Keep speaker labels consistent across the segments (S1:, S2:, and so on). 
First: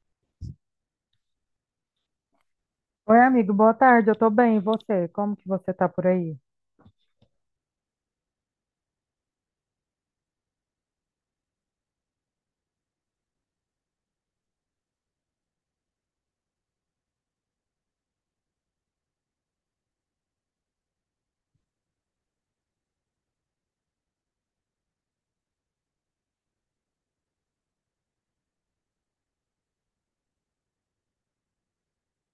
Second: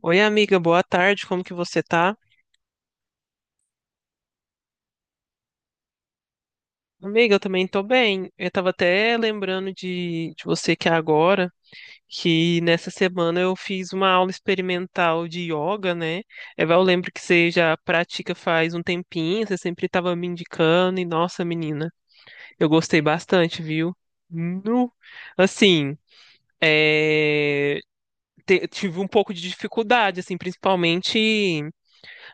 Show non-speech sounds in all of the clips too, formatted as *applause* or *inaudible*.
S1: Oi, amiga, boa tarde, como que você tá?
S2: Oi, amigo, boa tarde. Eu tô bem, e você? Como que você tá por aí?
S1: Amiga, eu também tô bem. Eu tava até lembrando de você que é agora, que nessa semana eu fiz uma aula experimental de yoga, né? Eva, eu lembro que você já pratica faz um tempinho, você sempre tava me indicando, e nossa, menina, eu gostei bastante, viu? Nu. Assim, é, tive um pouco de dificuldade, assim, principalmente.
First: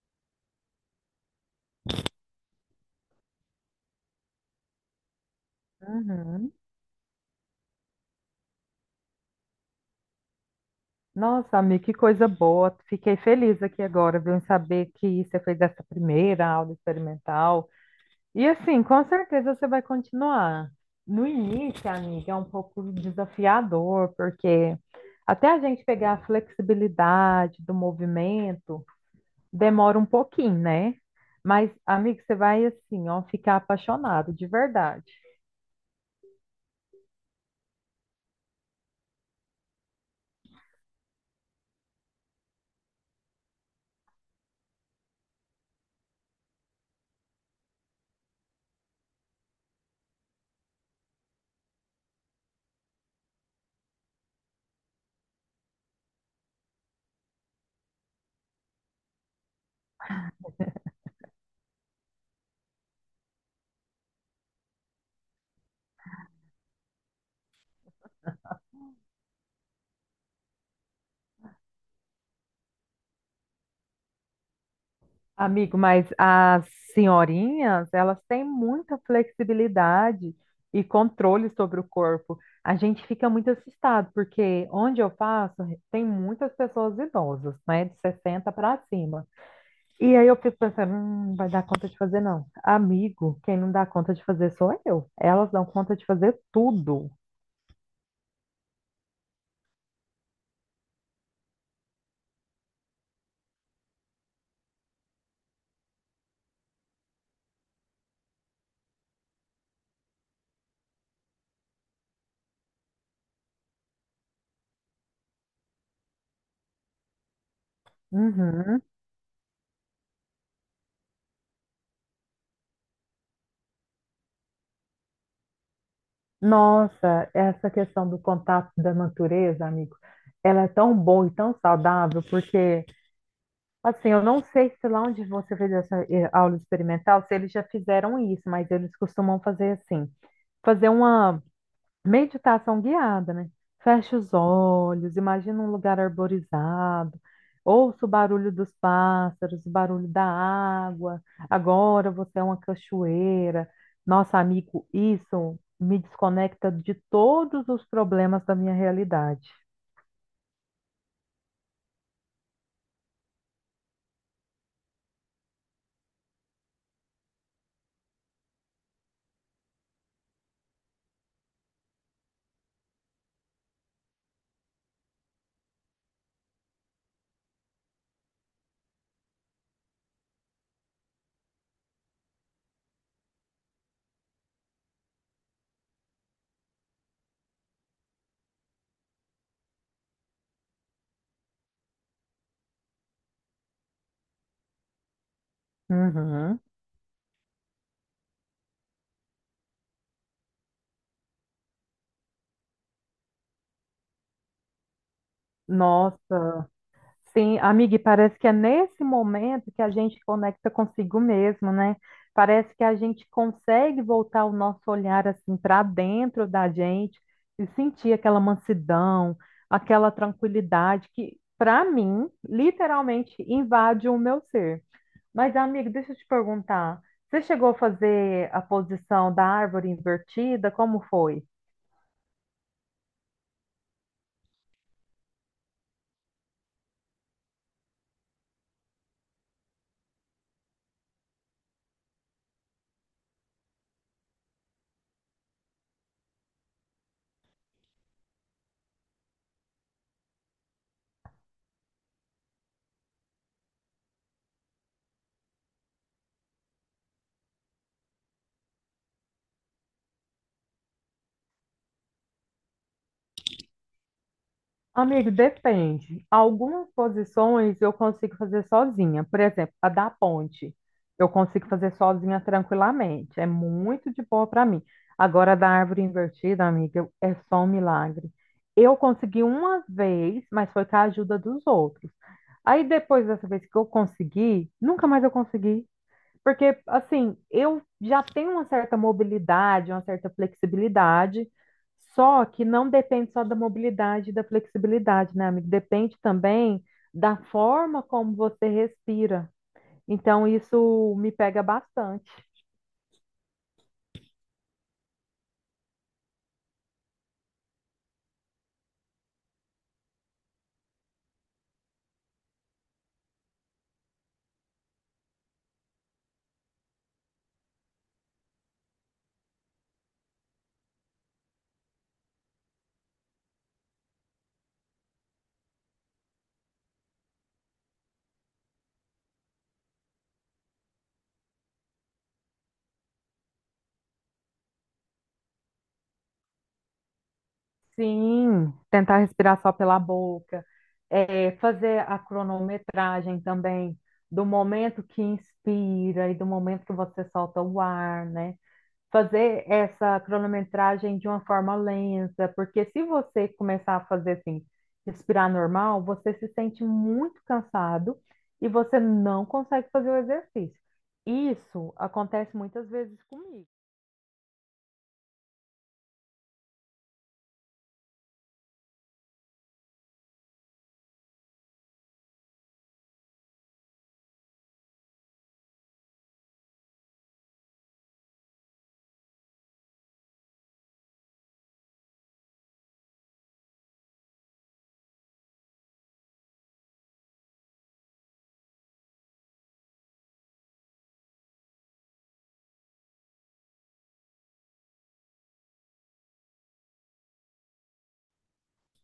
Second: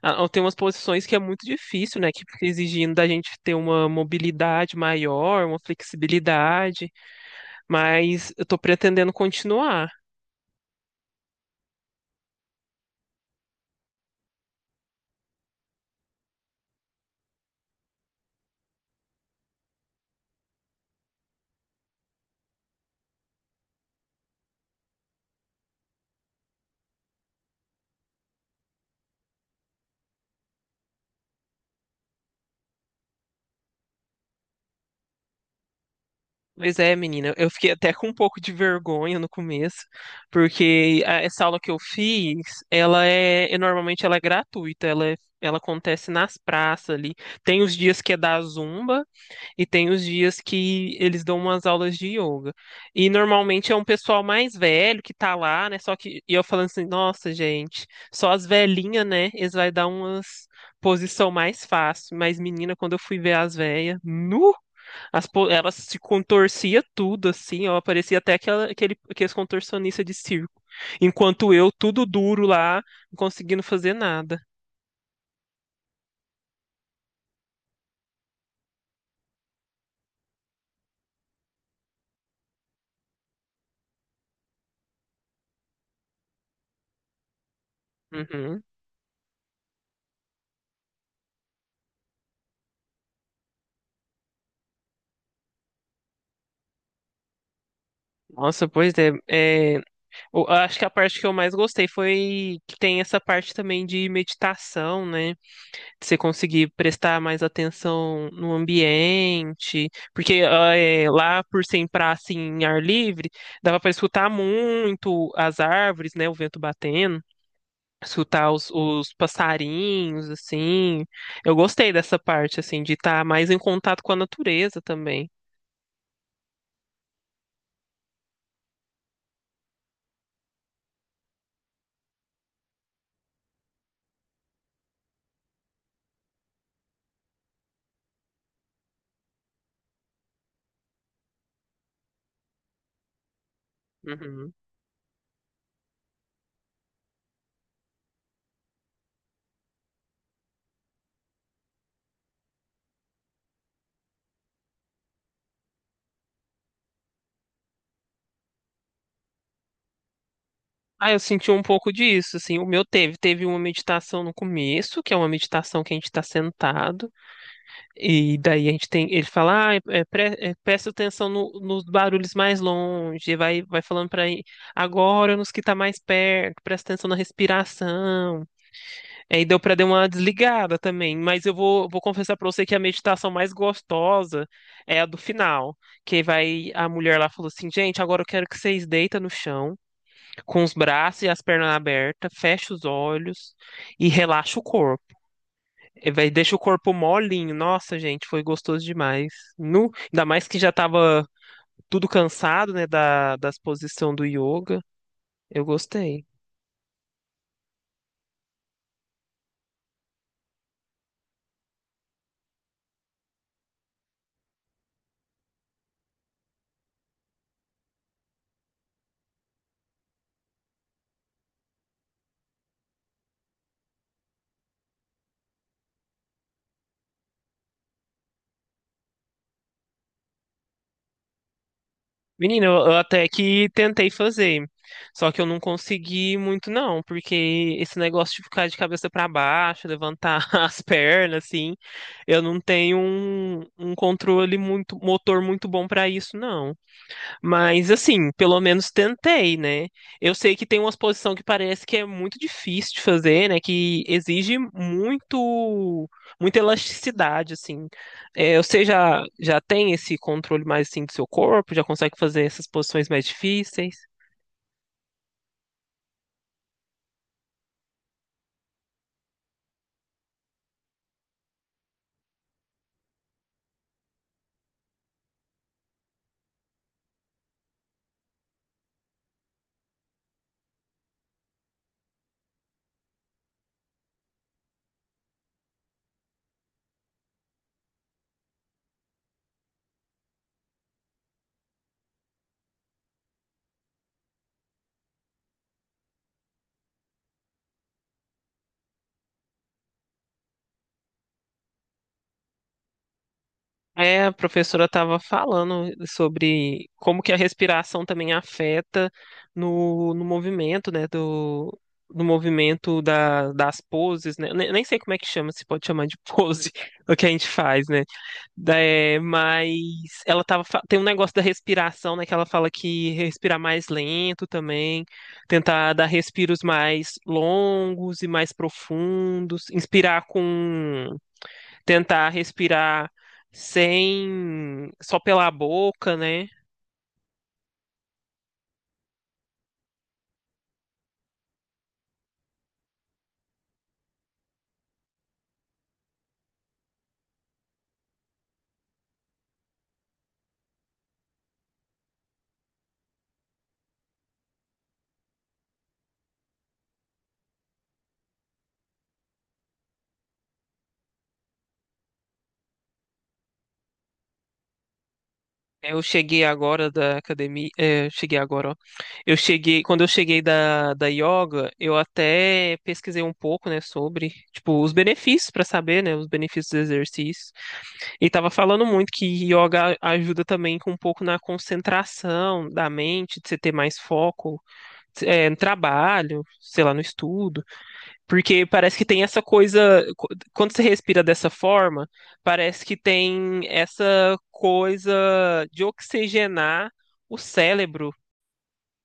S1: Tem umas posições que é muito difícil, né? Que fica exigindo da gente ter uma mobilidade maior, uma
S2: Uhum.
S1: flexibilidade, mas eu tô pretendendo continuar.
S2: Nossa, amigo, que coisa boa. Fiquei feliz aqui agora, viu, em saber que você fez essa primeira aula experimental. E assim, com certeza você vai continuar. No início, amiga, é um pouco desafiador, porque até a gente pegar a flexibilidade do movimento, demora um pouquinho, né? Mas, amigo, você vai assim, ó, ficar apaixonado, de verdade.
S1: Pois é, menina, eu fiquei até com um pouco de vergonha no começo, porque essa aula que eu fiz, e normalmente ela é gratuita, ela acontece nas praças ali. Tem os dias que é da Zumba, e tem os dias que eles dão umas aulas de yoga. E normalmente é um pessoal mais velho que tá lá, né? Só que eu falando assim, nossa, gente, só as velhinhas, né? Eles vai dar umas posição mais fácil. Mas, menina, quando eu fui ver as velhas, nu, elas se contorcia tudo, assim, ó. Parecia até aqueles contorcionistas de circo. Enquanto eu, tudo duro lá, não conseguindo fazer nada.
S2: Amigo, mas as senhorinhas, elas têm muita flexibilidade e controle sobre o corpo. A gente fica muito assustado, porque onde eu faço, tem muitas pessoas idosas, né, de 60
S1: Uhum.
S2: para cima. E aí eu fico pensando, não vai dar conta de fazer não. Amigo, quem não dá conta de fazer sou eu. Elas dão conta de fazer tudo.
S1: Nossa, pois é, é. Acho que a parte que eu mais gostei foi que tem essa parte também de meditação, né? De você conseguir prestar mais atenção no ambiente, porque lá por ser em praça em ar livre, dava para escutar muito as árvores, né? O vento batendo, escutar
S2: Uhum.
S1: os passarinhos, assim. Eu gostei dessa parte, assim, de estar mais em contato com a natureza também.
S2: Nossa, essa questão do contato da natureza, amigo, ela é tão boa e tão saudável, porque assim, eu não sei se lá onde você fez essa aula experimental, se eles já fizeram isso, mas eles costumam fazer assim, fazer uma meditação guiada, né? Fecha os
S1: Uhum.
S2: olhos, imagina um lugar arborizado, ouça o barulho dos pássaros, o barulho da água. Agora você é uma cachoeira. Nossa, amigo, isso me desconecta de todos os problemas da minha realidade.
S1: Ah, eu senti um pouco disso, assim, o meu teve uma meditação no começo, que é uma meditação que a gente está sentado, e daí a gente tem, ele fala, presta atenção nos barulhos mais longe, e vai falando para agora nos que tá mais perto, presta atenção na respiração, aí deu para dar uma desligada também, mas eu vou confessar para você que a meditação mais gostosa é a do final, que vai, a mulher lá falou assim, gente, agora eu quero que vocês deitem no chão, com os braços e as pernas abertas, fecha os olhos e relaxa o corpo. E vai, deixa o
S2: Uhum.
S1: corpo molinho. Nossa, gente, foi gostoso demais. Nu, ainda mais que já tava tudo cansado, né, das posições do yoga. Eu gostei.
S2: Nossa. Sim, amiga, e parece que é nesse momento que a gente conecta consigo mesmo, né? Parece que a gente consegue voltar o nosso olhar assim para dentro da gente e sentir aquela mansidão, aquela tranquilidade que, para mim, literalmente invade o meu ser. Mas, amiga, deixa eu te perguntar, você chegou a fazer a posição da árvore invertida? Como foi?
S1: Menina, eu até que tentei fazer, só que eu não consegui muito não, porque esse negócio de ficar de cabeça para baixo, levantar *laughs* as pernas, assim, eu não tenho um controle muito, motor muito bom para isso, não. Mas assim, pelo menos tentei, né? Eu sei que tem uma exposição que parece que é muito difícil de fazer, né? Que exige muito, muita elasticidade, assim. É, você já tem esse controle mais assim do seu corpo? Já consegue fazer essas posições mais difíceis?
S2: Amigo, depende. Algumas posições eu consigo fazer sozinha. Por exemplo, a da ponte. Eu consigo fazer sozinha tranquilamente. É muito de boa para mim. Agora, a da árvore invertida, amiga, é só um milagre. Eu consegui uma vez, mas foi com a ajuda dos outros. Aí, depois dessa vez que eu consegui, nunca mais eu consegui. Porque, assim, eu já tenho uma certa mobilidade, uma certa flexibilidade, só que não depende só da mobilidade e da flexibilidade, né, amigo? Depende também da forma como você respira. Então, isso me pega bastante.
S1: É, a professora estava falando sobre como que a respiração também afeta no movimento, né, do movimento das poses, né, nem sei como é que chama, se pode chamar de pose, *laughs* o que a gente faz, né, mas ela tem um negócio da respiração, né, que ela fala que respirar mais lento também, tentar dar respiros mais longos e mais profundos, inspirar com tentar respirar sem só pela boca, né?
S2: Sim, tentar respirar só pela boca, é, fazer a cronometragem também do momento que inspira e do momento que você solta o ar, né? Fazer essa cronometragem de uma forma lenta, porque se você começar a fazer assim, respirar normal, você se sente muito cansado e você não consegue fazer o exercício. Isso acontece muitas vezes comigo.
S1: Eu cheguei agora da academia, é, eu cheguei agora, ó. Eu cheguei, quando eu cheguei da yoga, eu até pesquisei um pouco, né, sobre, tipo, os benefícios para saber, né, os benefícios do exercício. E tava falando muito que yoga ajuda também com um pouco na concentração da mente, de você ter mais foco, é, no trabalho, sei lá, no estudo. Porque parece que tem essa coisa. Quando você respira dessa forma, parece que tem essa coisa de oxigenar o cérebro.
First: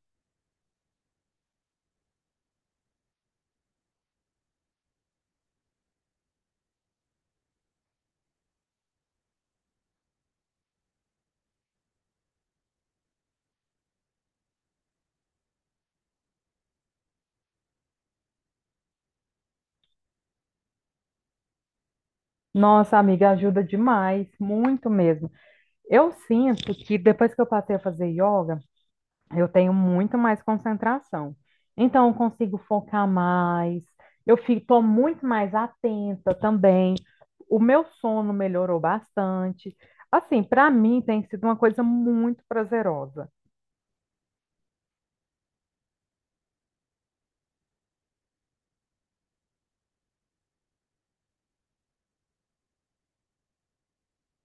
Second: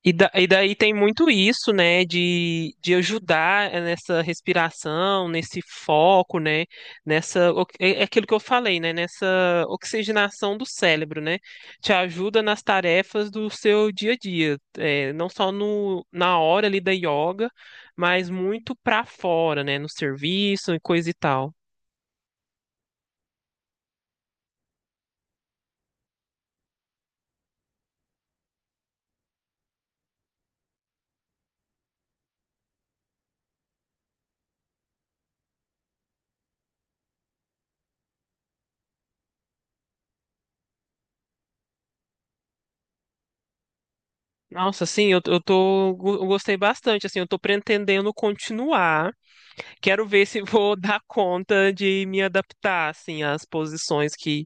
S1: Daí tem muito isso, né, de ajudar nessa respiração, nesse foco, né, nessa, é aquilo que eu falei, né, nessa oxigenação do cérebro, né, te ajuda nas tarefas do seu dia a dia, é, não só no, na hora ali da yoga, mas muito pra fora, né, no serviço e coisa e tal.
S2: Nossa, amiga, ajuda demais, muito mesmo. Eu sinto que depois que eu passei a fazer yoga, eu tenho muito mais concentração. Então, eu consigo focar mais, eu estou muito mais atenta também. O meu sono melhorou bastante. Assim, para mim tem sido uma coisa muito prazerosa.
S1: Nossa, assim, eu tô, eu gostei bastante, assim, eu tô pretendendo continuar. Quero ver se vou *laughs* dar conta de me adaptar, assim, às posições que.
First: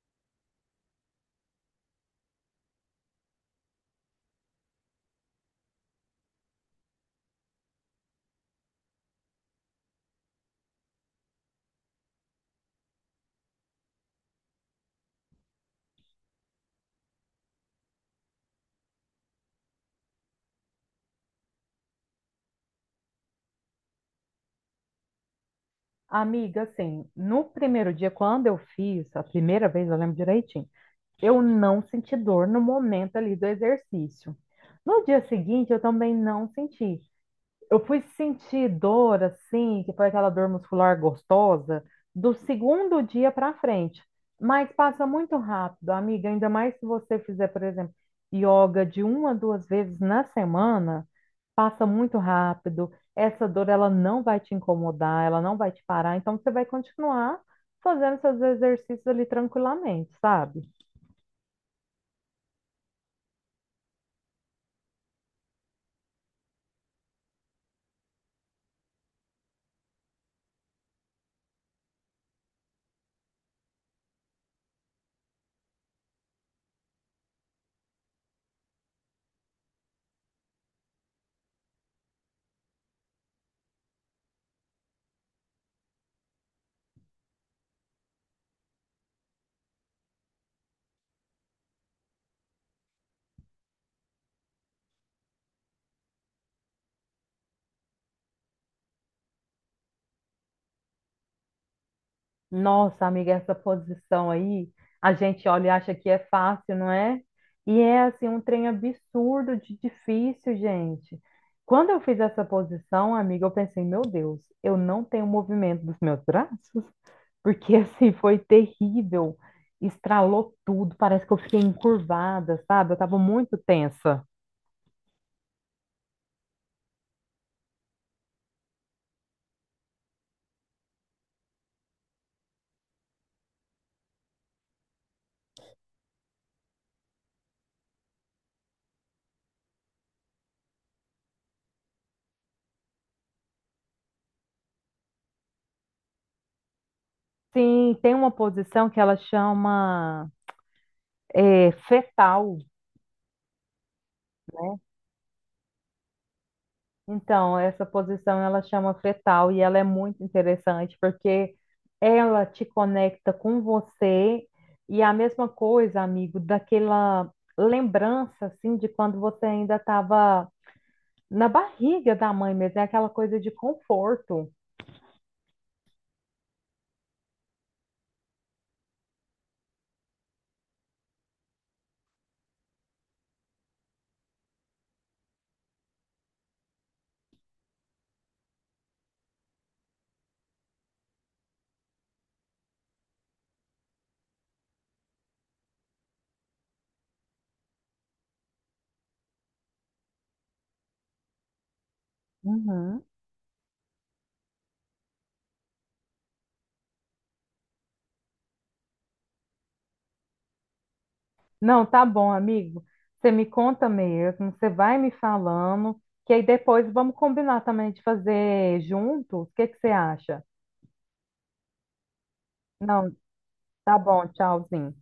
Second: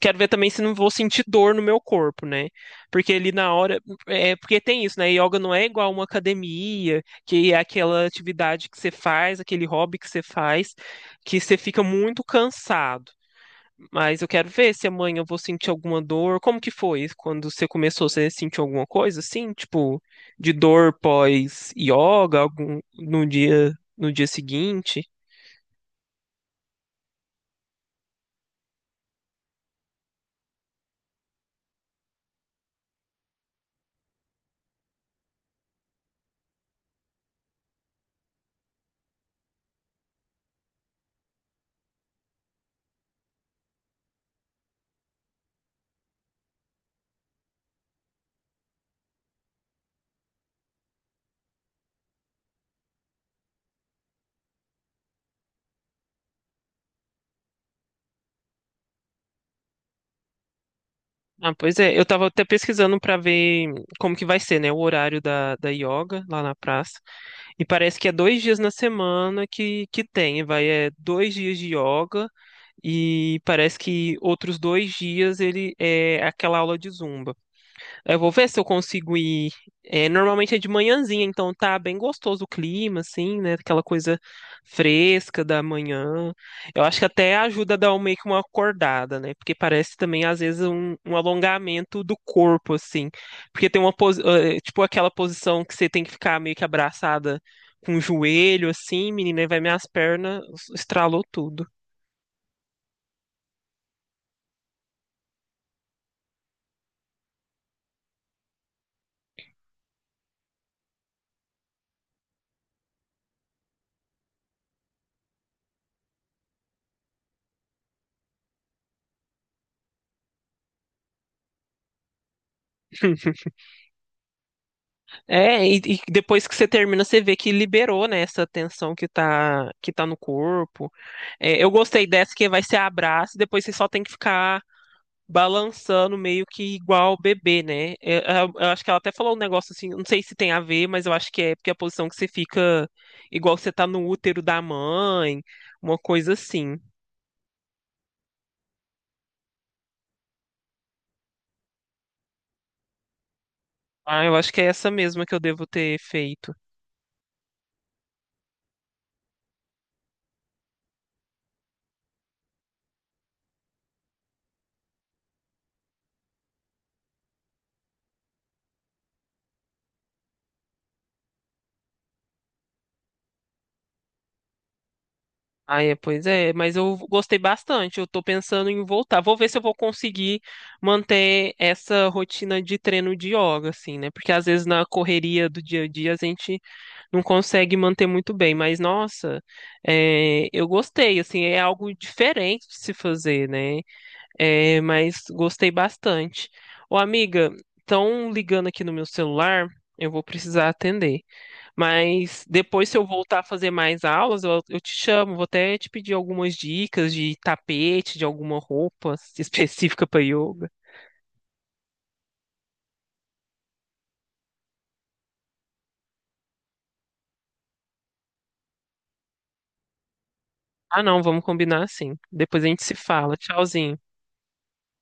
S1: Quero ver também se não vou sentir dor no meu corpo, né? Porque ali na hora. É, porque tem isso, né? Yoga não é igual uma academia, que é aquela atividade que você faz, aquele hobby que você faz, que você fica muito cansado. Mas eu quero ver se amanhã eu vou sentir alguma dor. Como que foi quando você começou? Você sentiu alguma coisa assim, tipo, de dor pós-yoga, algum no dia no dia seguinte?
S2: Amiga, assim, no primeiro dia, quando eu fiz, a primeira vez, eu lembro direitinho, eu não senti dor no momento ali do exercício. No dia seguinte, eu também não senti. Eu fui sentir dor, assim, que foi aquela dor muscular gostosa, do segundo dia para frente. Mas passa muito rápido, amiga. Ainda mais se você fizer, por exemplo, yoga de uma, a 2 vezes na semana, passa muito rápido. Essa dor, ela não vai te incomodar, ela não vai te parar. Então, você vai continuar fazendo seus exercícios ali tranquilamente, sabe?
S1: Ah, pois é, eu tava até pesquisando pra ver como que vai ser, né, o horário da yoga lá na praça. E parece que é dois dias na semana que tem, vai, é dois dias de yoga e parece que outros dois dias ele é aquela aula de zumba. Eu vou ver se eu consigo ir. É, normalmente é de manhãzinha, então tá bem gostoso o clima, assim, né? Aquela coisa fresca da manhã. Eu acho que até ajuda a dar meio que uma acordada, né? Porque parece também, às vezes, um alongamento do corpo, assim. Porque tem tipo aquela posição que você tem que ficar meio que abraçada com o joelho, assim, menina, e vai minhas pernas, estralou tudo.
S2: Nossa, amiga, essa posição aí, a gente olha e acha que é fácil, não é? E é assim um trem absurdo de difícil, gente. Quando eu fiz essa posição, amiga, eu pensei, meu Deus, eu não tenho movimento dos meus braços, porque *laughs* assim foi terrível. Estralou tudo, parece que eu fiquei encurvada, sabe? Eu estava
S1: *laughs*
S2: muito tensa.
S1: É, e depois que você termina, você vê que liberou, né, essa tensão que tá no corpo. É, eu gostei dessa que vai ser abraço, e depois você só tem que ficar balançando meio que igual o bebê, né? É, eu acho que ela até falou um negócio assim, não sei se tem a ver, mas eu acho que é porque a posição que você fica igual você tá no útero da mãe, uma coisa assim.
S2: Sim, tem uma posição que ela chama é, fetal.
S1: Ah, eu acho que é essa mesma que eu devo ter feito.
S2: Então, essa posição ela chama fetal e ela é muito interessante porque ela te conecta com você e a mesma coisa, amigo, daquela lembrança assim de quando você ainda estava na barriga da mãe mesmo, é aquela coisa de conforto.
S1: Ah, é, pois é, mas eu gostei bastante. Eu tô pensando em voltar. Vou ver se eu vou conseguir manter essa rotina de treino de yoga, assim, né? Porque às vezes na correria do dia a dia a gente não consegue manter muito bem. Mas nossa, é, eu gostei, assim, é algo diferente de se fazer, né? É, mas gostei bastante. Ô, amiga, estão ligando aqui no meu celular, eu vou precisar atender. Mas depois, se
S2: Uhum.
S1: eu voltar a fazer mais aulas, eu te chamo. Vou até te pedir algumas dicas de tapete, de alguma roupa *laughs* específica para yoga.
S2: Não, tá bom, amigo. Você me conta mesmo, você vai me falando, que aí depois vamos combinar também de fazer juntos. O que que você acha?
S1: Ah, não, vamos combinar sim. Depois a gente se
S2: Não,
S1: fala. Tchauzinho.
S2: tá bom, tchauzinho.